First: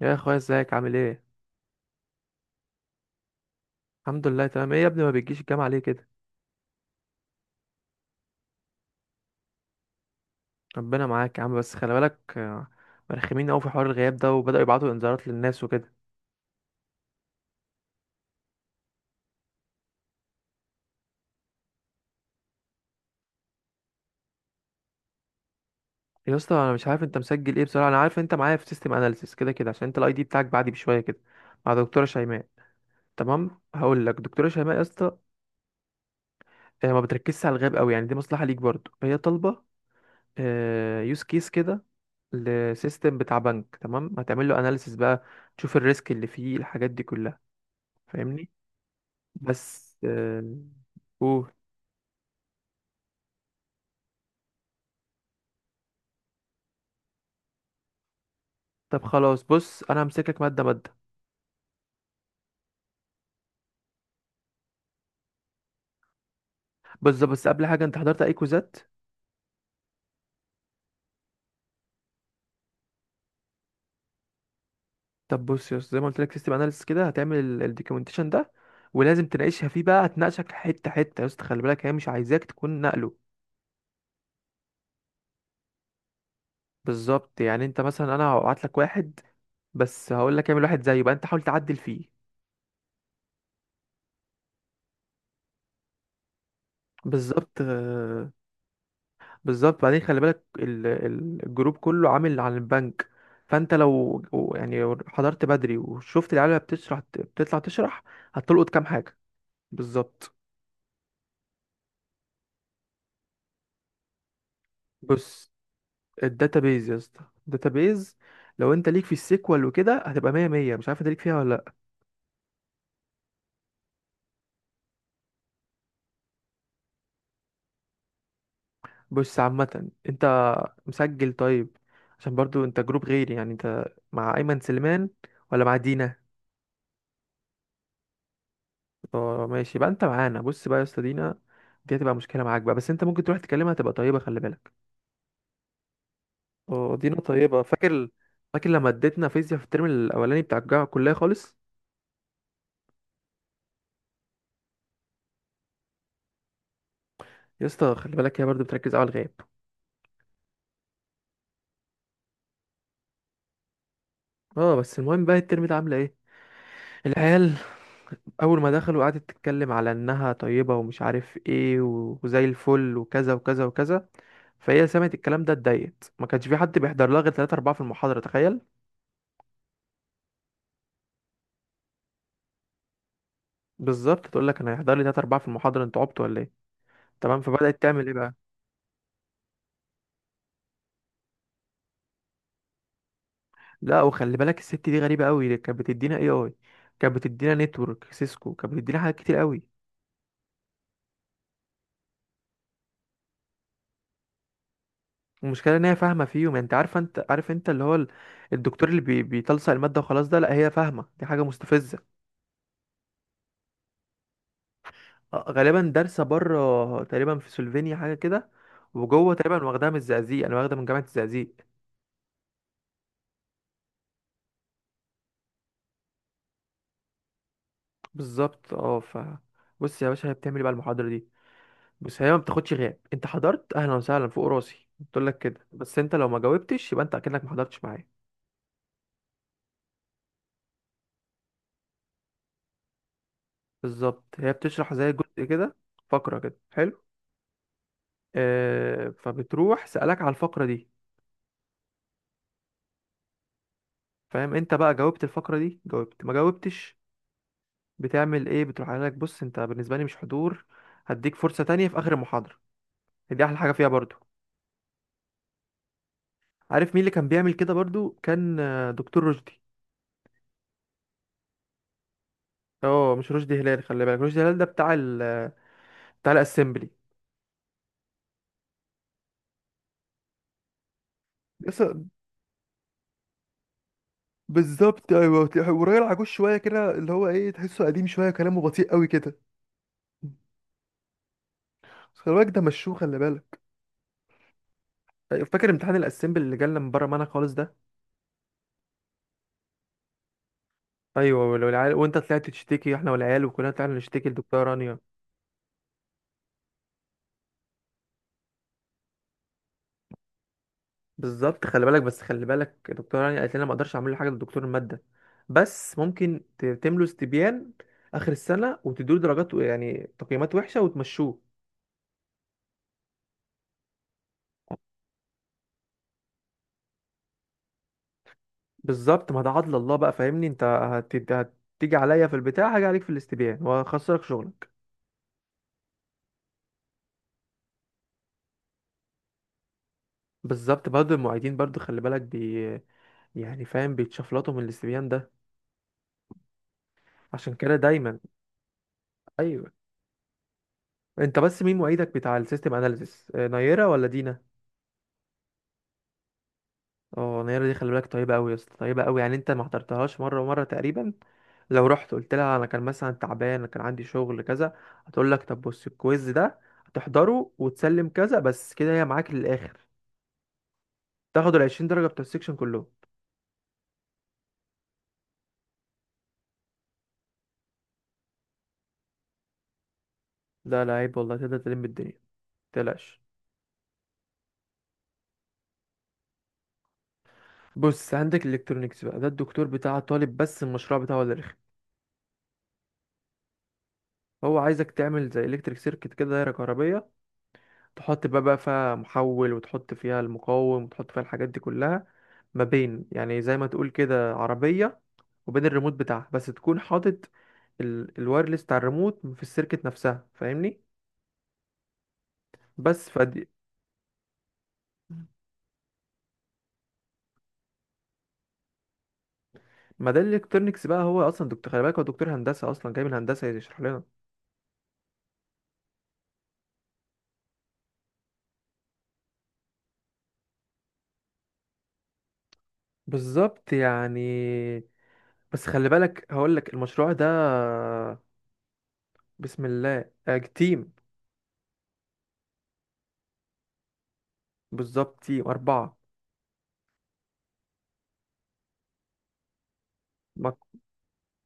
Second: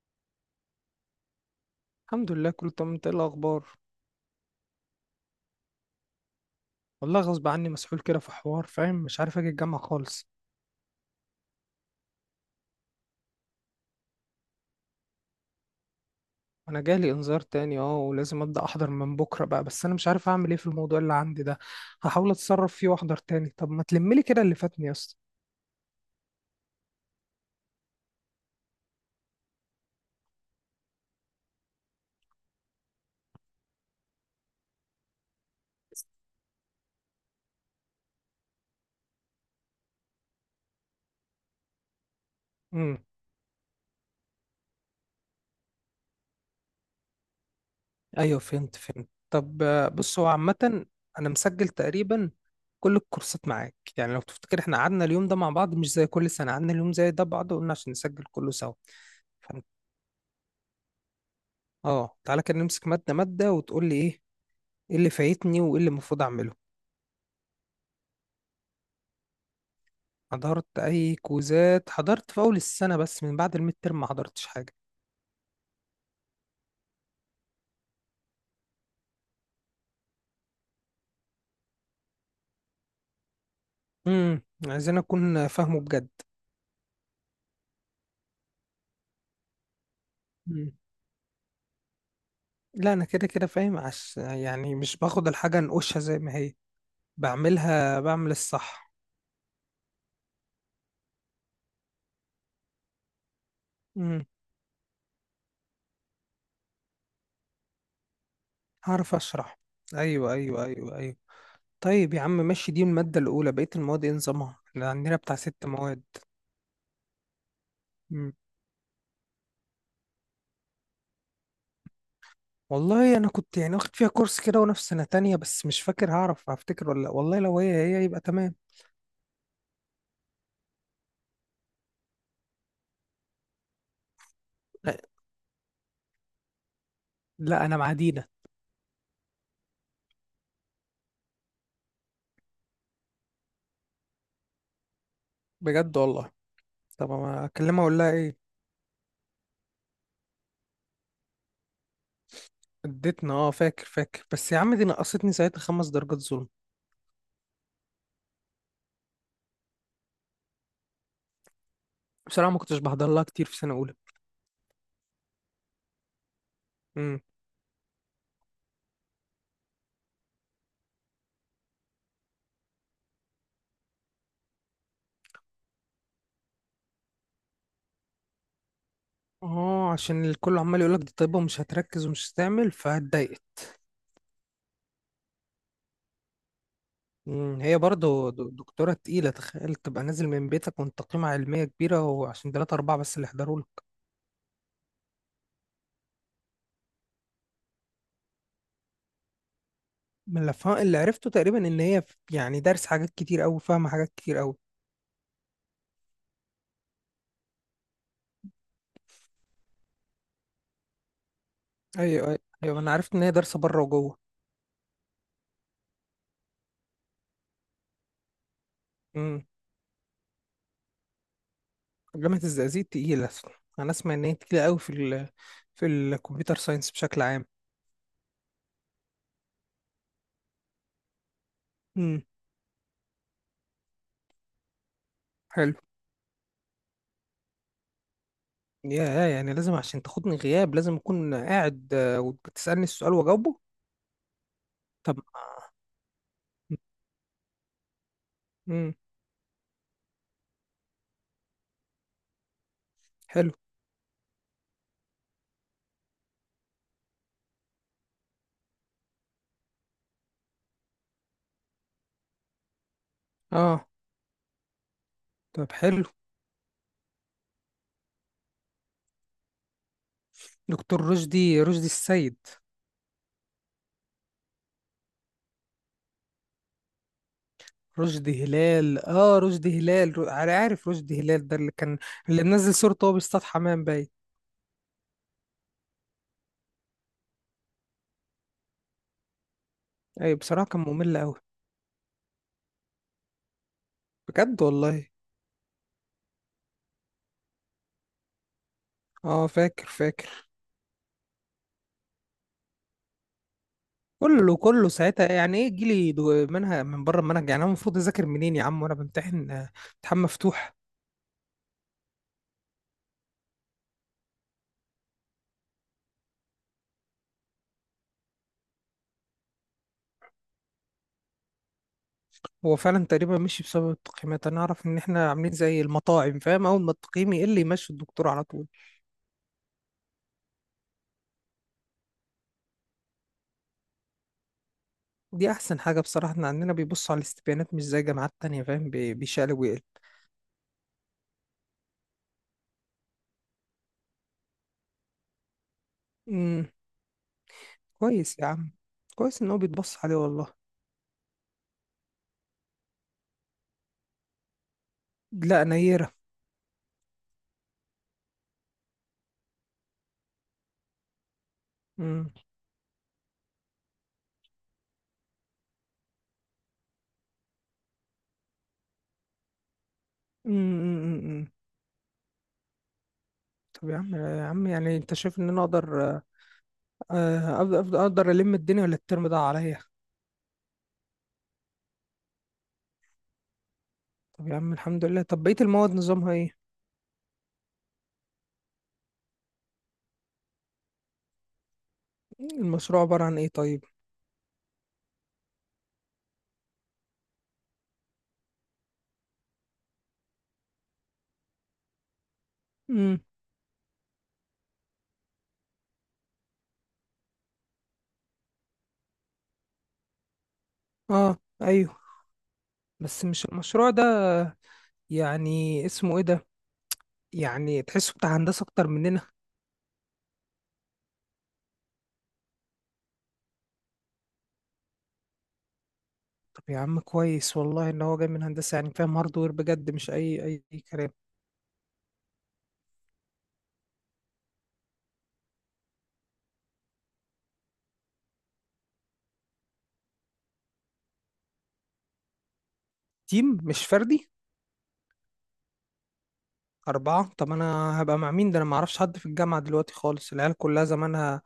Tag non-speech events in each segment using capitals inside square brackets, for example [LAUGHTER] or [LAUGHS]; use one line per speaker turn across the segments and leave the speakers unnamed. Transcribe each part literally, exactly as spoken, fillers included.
يا اخويا ازيك عامل ايه؟
الحمد لله، كله تمام. انت ايه الاخبار؟
الحمد لله تمام. ايه يا ابني ما بتجيش الجامعه ليه كده؟
والله غصب عني، مسحول كده في حوار فاهم. مش عارف اجي الجامعه خالص.
ربنا معاك يا عم، بس خلي بالك. آه، مرخمين قوي في حوار الغياب ده، وبداوا يبعتوا انذارات للناس وكده.
انا جالي انذار تاني اه، ولازم ابدا احضر من بكره بقى. بس انا مش عارف اعمل ايه في الموضوع اللي عندي ده. هحاول اتصرف فيه واحضر تاني. طب ما تلملي كده اللي فاتني يا اسطى.
يا اسطى انا مش عارف انت مسجل ايه بصراحه، انا عارف انت معايا في سيستم اناليسيس كده كده عشان انت الاي دي بتاعك بعدي بشويه كده، مع دكتوره شيماء. تمام هقول لك دكتوره شيماء يا اسطى. آه، ما بتركزش على الغياب قوي، يعني دي مصلحه ليك برضه. هي طالبه يوز كيس كده
امم.
لسيستم بتاع بنك، تمام؟ هتعمل له اناليسيس بقى، تشوف الريسك اللي فيه الحاجات دي كلها،
ايوه،
فاهمني؟
فهمت فهمت. طب، آه،
بس
بص هو عامه.
آه،
انا
قول.
مسجل تقريبا كل الكورسات معاك، يعني لو تفتكر احنا قعدنا اليوم ده مع بعض. مش زي كل سنه قعدنا اليوم زي ده بعض، وقلنا عشان نسجل كله سوا.
طب خلاص،
فانت.
بص انا همسكك ماده ماده.
اه، تعالى كده نمسك ماده ماده وتقول لي ايه. ايه اللي فايتني وايه اللي المفروض اعمله؟
بص بس قبل حاجه، انت حضرت اي كوزات؟
حضرت اي كوزات؟ حضرت في اول السنه، بس من بعد الميد ترم ما حضرتش حاجه.
طب بص يا أسطى، زي ما قلت لك سيستم اناليسيس كده هتعمل الدوكيومنتيشن ده، ولازم تناقشها فيه بقى. هتناقشك حته حته يا اسطى، خلي بالك هي مش عايزاك تكون نقله.
امم. عايزين اكون فاهمه بجد.
بالظبط، يعني انت مثلا انا هبعت لك واحد، بس هقول لك اعمل
مم.
واحد زيه بقى، انت حاول تعدل فيه.
لا، انا كده كده فاهم. عش يعني مش باخد الحاجه انقشها زي ما هي،
بالظبط.
بعملها
آه،
بعمل الصح.
بالظبط، بعدين خلي بالك ال- ال- الجروب كله عامل عن البنك. فانت لو
امم.
يعني حضرت بدري وشفت العيال وهي بتشرح، بتطلع تشرح هتلقط كام
هعرف
حاجه.
اشرح.
بالظبط.
ايوه، ايوه، ايوه، ايوه. طيب يا عم ماشي، دي الماده الاولى. بقيه المواد ايه نظامها؟ احنا عندنا بتاع
بص،
ست مواد.
الداتابيز يا اسطى، الداتابيز،
مم.
لو انت ليك في السيكوال وكده هتبقى مية مية. مش عارف انت ليك فيها ولا لا.
والله انا كنت يعني واخد فيها كورس كده وانا في سنه تانية، بس مش فاكر. هعرف هفتكر ولا لأ؟ والله لو هي هي يبقى تمام.
بص عامه انت مسجل طيب، عشان برضو انت جروب غيري. يعني انت مع ايمن سليمان ولا مع دينا؟
لا، انا مع دينا.
اه ماشي بقى، انت معانا. بص بقى يا اسطى، دينا دي هتبقى مشكله معاك بقى، بس انت ممكن تروح تكلمها، تبقى طيبه خلي بالك.
بجد والله.
اه دي
طب
نقطة
انا
طيبة.
اكلمها اقول
فاكر؟
لها ايه؟
فاكر لما اديتنا فيزياء في الترم الأولاني بتاع الجامعة الكلية خالص؟
اديتنا، اه فاكر فاكر. بس يا عم، دي نقصتني ساعتها خمس درجات، ظلم.
يا اسطى خلي بالك هي برضه بتركز على الغياب.
بصراحه ما كنتش بحضر لها كتير في سنه اولى.
اه بس المهم بقى، الترم ده عاملة ايه
امم.
العيال؟ أول ما دخلوا قعدت تتكلم على إنها طيبة ومش عارف ايه، و- وزي الفل وكذا وكذا وكذا. فهي سمعت الكلام ده اتضايقت، ما كانش في حد بيحضر لها غير ثلاثة اربعة في المحاضرة، تخيل.
اه، عشان الكل عمال يقول لك دي طيبه ومش هتركز ومش هتعمل، فاتضايقت.
بالظبط، تقول لك أنا هيحضر لي تلاتة اربعة في المحاضرة، انتوا عبطوا ولا ايه؟ تمام،
امم هي
فبدأت تعمل ايه
برضه
بقى.
د- دكتوره تقيله. تخيل تبقى نازل من بيتك وانت قيمه علميه كبيره وعشان تلاتة اربعه بس اللي حضروا لك.
لا وخلي بالك الست دي غريبه قوي، كانت بتدينا اي اي، كانت بتدينا نتورك سيسكو، كانت بتدينا حاجات كتير قوي.
من اللي فا- اللي عرفته تقريبا ان هي ف- يعني دارس حاجات كتير قوي، فاهمه حاجات كتير قوي.
المشكله ان هي فاهمه فيهم، يعني انت عارفه، انت عارف انت اللي هو ال- الدكتور اللي بي... بيتلصق الماده وخلاص ده؟ لا هي فاهمه، دي حاجه مستفزه.
ايوه، ايوه، ايوه. انا عرفت ان هي دارسه بره وجوه.
آه، غالبا دارسه بره، تقريبا في سلوفينيا حاجه كده، وجوه تقريبا واخداها من الزقازيق، انا واخده من جامعه الزقازيق.
جامعة الزقازيق تقيلة. أنا أسمع إن هي تقيلة أوي في ال في الكمبيوتر ساينس بشكل عام.
بالظبط. اه ف، بص يا باشا هي بتعمل إيه بقى المحاضره دي. بص
امم.
هي ما بتاخدش غياب، انت حضرت اهلا وسهلا فوق راسي بتقول لك كده،
حلو.
بس انت لو ما جاوبتش يبقى انت اكنك ما حضرتش معايا.
يا يعني لازم، عشان تاخدني غياب لازم أكون قاعد آه، وتسألني السؤال وأجاوبه.
بالظبط، هي بتشرح زي
طب.
جزء كده، فقرة كده، حلو.
امم.
آه فبتروح سألك على الفقرة دي،
حلو.
فاهم؟ انت بقى جاوبت الفقرة دي، جاوبت ما جاوبتش، بتعمل ايه؟ بتروح قايل لك بص انت بالنسبة لي مش حضور، هديك فرصة تانية في آخر المحاضرة. دي أحلى حاجة
أه،
فيها برضو.
طب حلو.
عارف مين اللي كان بيعمل كده برضو؟ كان آه، دكتور رشدي.
دكتور رشدي رشدي السيد.
اه مش رشدي هلال، خلي بالك. رشدي هلال ده بتاع ال، بتاع الاسمبلي.
رشدي هلال، اه، رشدي هلال، رو- أنا عارف رشدي هلال، ده اللي
يس.
كان اللي منزل صورته وهو بيصطاد حمام، باين.
بالظبط، ايوه، وراجل عجوز شويه كده، اللي هو ايه، تحسه قديم شويه وكلامه بطيء قوي كده.
ايوه، بصراحة كان ممل أوي.
بس خلي بالك ده مشوه، خلي بالك.
بجد والله.
أيوة، فاكر امتحان الاسمبل اللي جالنا من بره معانا خالص ده؟
اه، فاكر فاكر.
ايوه، ولو العيال وانت طلعت تشتكي، احنا والعيال وكلنا طلعنا نشتكي
كله
لدكتوره
كله
رانيا.
ساعتها، يعني ايه جيلي دو- منهج من بره المنهج؟ يعني انا المفروض اذاكر منين يا عم وانا بمتحن آه، امتحان مفتوح.
بالظبط خلي بالك، بس خلي بالك دكتوره رانيا قالت لنا ما اقدرش اعمل له حاجه لدكتور الماده، بس ممكن ت- تملوا استبيان اخر السنه، وتدوا له درجات و- يعني تقييمات وحشه وتمشوه.
هو فعلا تقريبا مشي بسبب التقييمات. انا اعرف ان احنا عاملين زي المطاعم فاهم، اول ما التقييم يقل يمشي الدكتور على طول.
بالظبط. ما ده عدل الله بقى فاهمني. انت هت- هتيجي عليا في البتاع، هاجي عليك في الاستبيان وهخسرك شغلك.
دي احسن حاجه بصراحه. احنا عندنا بيبصوا على الاستبيانات، مش زي جامعات تانية فاهم، بي- بيشقلب ويقلب.
بالظبط. برضه المعيدين برضه خلي بالك بي يعني، فاهم، بيتشفلطوا من الاستبيان ده.
امم.
عشان كده دايما
كويس يا عم. كويس ان هو
ايوه.
بيتبص عليه والله.
انت بس مين معيدك بتاع السيستم اناليسيس؟ آه، نيرة ولا دينا؟
لا، نيره.
اه نيرة دي خلي بالك طيبة قوي يا اسطى، طيبة قوي. يعني انت ما حضرتهاش مرة ومرة تقريبا، لو رحت
امم،
قلت لها انا كان مثلا تعبان، انا كان عندي شغل كذا، هتقول لك طب بص الكويز ده هتحضره وتسلم كذا بس كده، هي معاك للاخر.
امم، امم. امم.
تاخد ال عشرين درجة بتوع السكشن كلهم.
طب يا عم، يا عم، يعني انت شايف ان انا اقدر آه، آه، أقدر أقدر ألم الدنيا، ولا الترم ده عليا؟
ده لا عيب والله، تقدر تلم الدنيا، متقلقش.
طب يا عم الحمد لله. طب بقية المواد نظامها ايه؟
بص عندك الالكترونيكس بقى، ده الدكتور بتاع طالب، بس المشروع بتاعه اللي رخم.
المشروع عبارة عن ايه طيب؟
هو عايزك تعمل زي الكتريك سيركت كده، دايره كهربيه، تحط بقى بقى فيها محول، وتحط فيها المقاوم، وتحط فيها الحاجات دي كلها، ما بين
امم.
يعني زي ما تقول كده عربية وبين الريموت بتاعها، بس تكون حاطط ال... الوايرلس بتاع الريموت في السيركت نفسها، فاهمني؟
اه. ايوه
بس
بس مش
فدي،
المشروع ده. يعني اسمه ايه ده؟ يعني تحسه بتاع هندسة اكتر مننا.
ما ده الالكترونكس بقى. هو اصلا دكتور خلي بالك، هو دكتور هندسه اصلا جاي من هندسه يشرح لنا.
طب يا عم كويس والله ان هو جاي من هندسة، يعني فاهم هاردوير بجد، مش اي اي أي كلام.
بالظبط يعني. بس خلي بالك هقول لك المشروع ده، بسم الله، آه، تيم.
تيم مش فردي؟
بالظبط، تيم اربعه.
أربعة؟ طب أنا هبقى مع مين ده؟ أنا معرفش حد في الجامعة دلوقتي خالص، العيال كلها زمانها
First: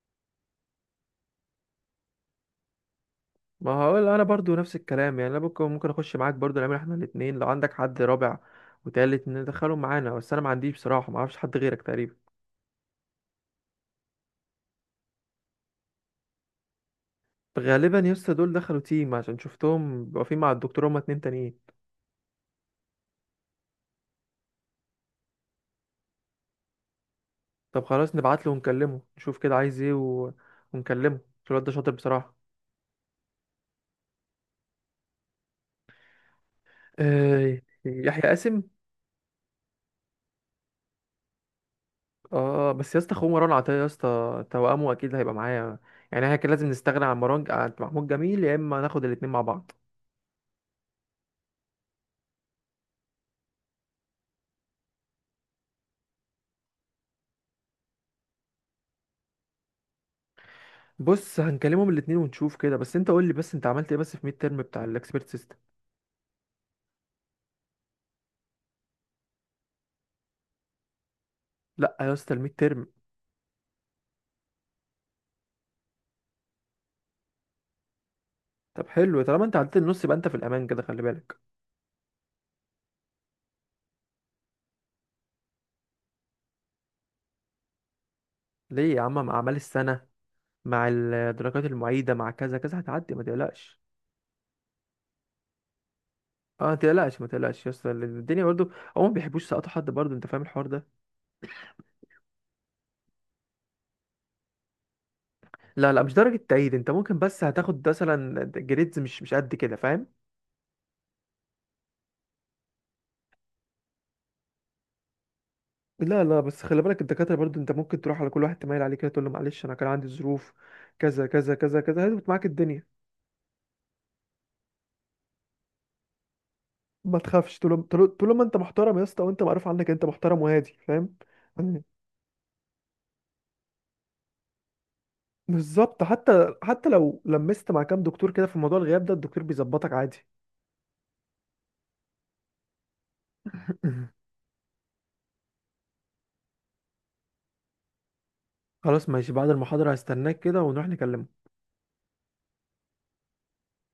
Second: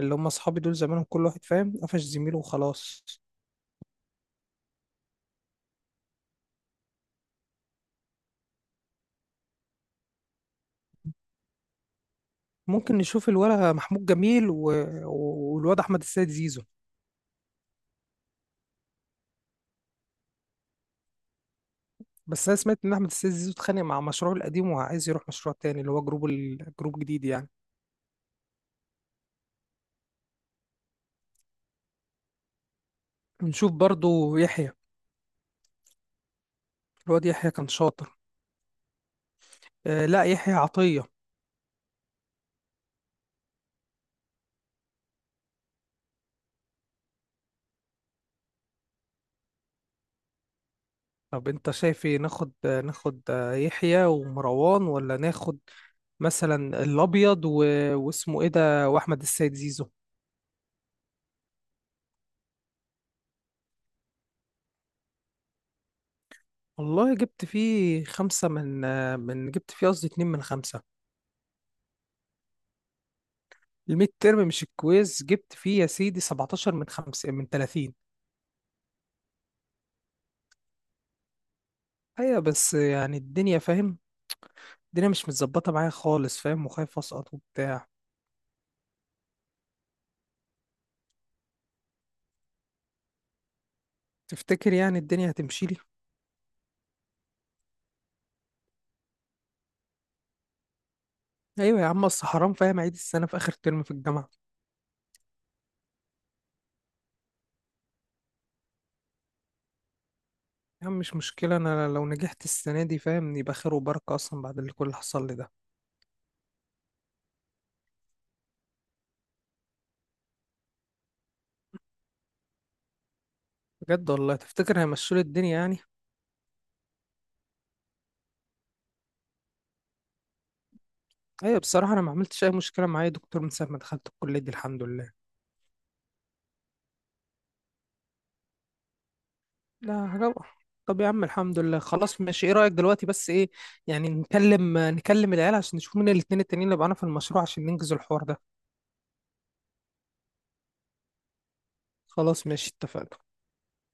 اللي هم أصحابي دول زمانهم كل واحد فاهم قفش زميله وخلاص.
ما هقول انا برضو نفس الكلام، يعني انا ممكن ممكن اخش معاك برضو، نعمل احنا الاتنين، لو عندك حد رابع وتالت ندخلهم معانا، بس انا ما عنديش بصراحه، ما اعرفش حد غيرك تقريبا.
ممكن نشوف الولا محمود جميل و... والواد أحمد السيد زيزو.
غالبا يسطا دول دخلوا تيم، عشان شفتهم بيبقوا واقفين مع الدكتور، هما اتنين تانيين.
بس انا سمعت ان احمد السيد زيزو اتخانق مع مشروعه القديم وعايز يروح مشروع تاني، اللي هو جروب ال- جروب جديد يعني.
طب خلاص نبعت له ونكلمه، نشوف كده عايز ايه و، ونكلمه، عشان الواد ده شاطر بصراحه.
نشوف برضو يحيى. الواد يحيى
آه،
كان شاطر.
يحيى قاسم.
آه، لا، يحيى عطية.
اه بس يا اسطى، اخوه مروان عطيه يا اسطى، توأمه، اكيد هيبقى معايا. يعني احنا كان لازم نستغنى عن مروان عن محمود جميل، يا اما ناخد الاتنين مع بعض.
طب انت شايف ايه، ناخد آه، ناخد آه، يحيى ومروان، ولا ناخد مثلا الابيض و... واسمه ايه ده، واحمد السيد زيزو؟
بص هنكلمهم الاتنين ونشوف كده. بس انت قول لي بس، انت عملت ايه بس في ميد ترم بتاع الاكسبيرت سيستم؟
والله جبت فيه خمسة من آه، من جبت فيه قصدي اتنين من خمسة.
لا يا اسطى الميد ترم.
الميد ترم مش الكويز، جبت فيه يا سيدي سبعتاشر من خمسة، من ثلاثين.
طب حلو، طالما انت عديت النص يبقى انت في الامان كده، خلي بالك.
ايوه بس يعني الدنيا فاهم، الدنيا مش متظبطة معايا خالص فاهم، وخايف أسقط وبتاع.
ليه يا عم، مع اعمال السنه، مع الدرجات المعيده، مع كذا كذا، هتعدي ما تقلقش.
تفتكر يعني الدنيا هتمشي لي؟
اه ما تقلقش، ما تقلقش يا اسطى، لأن الدنيا برضو، هما ما بيحبوش يسقطوا حد برضو، انت فاهم الحوار ده.
أيوة يا عم، أصل حرام فاهم أعيد السنة في آخر ترم في الجامعة.
لا لا مش درجه تعيين، انت ممكن بس هتاخد مثلا جريدز مش مش قد كده، فاهم؟
يا عم مش مشكلة، أنا لو نجحت السنة دي فاهم يبقى خير وبركة، أصلا بعد اللي كل اللي حصل لي ده.
لا لا بس خلي بالك الدكاتره برضو، انت ممكن تروح على كل واحد تميل عليه كده تقول له معلش انا كان عندي ظروف كذا كذا كذا كذا، هتظبط معاك الدنيا.
بجد والله، تفتكر هيمشوا لي الدنيا يعني؟
ما تخافش، طول طول طول ما انت محترم يا اسطى، وانت معروف عنك انت محترم وهادي، فاهم؟
أيوة،
يعني
بصراحة أنا ما عملتش أي مشكلة معايا دكتور من ساعة ما دخلت الكلية دي، الحمد لله.
بالظبط، حتى حتى لو لمست مع كام دكتور كده في موضوع الغياب ده الدكتور بيظبطك
لا
عادي.
حاجة. طب يا عم الحمد لله، خلاص ماشي. ايه رأيك دلوقتي بس، ايه يعني،
[LAUGHS]
نكلم نكلم العيال عشان نشوف مين الاتنين التانيين اللي معانا في المشروع، عشان ننجز الحوار ده.
خلاص ماشي، بعد المحاضرة هستناك كده ونروح نكلم.
خلاص ماشي، اتفقنا.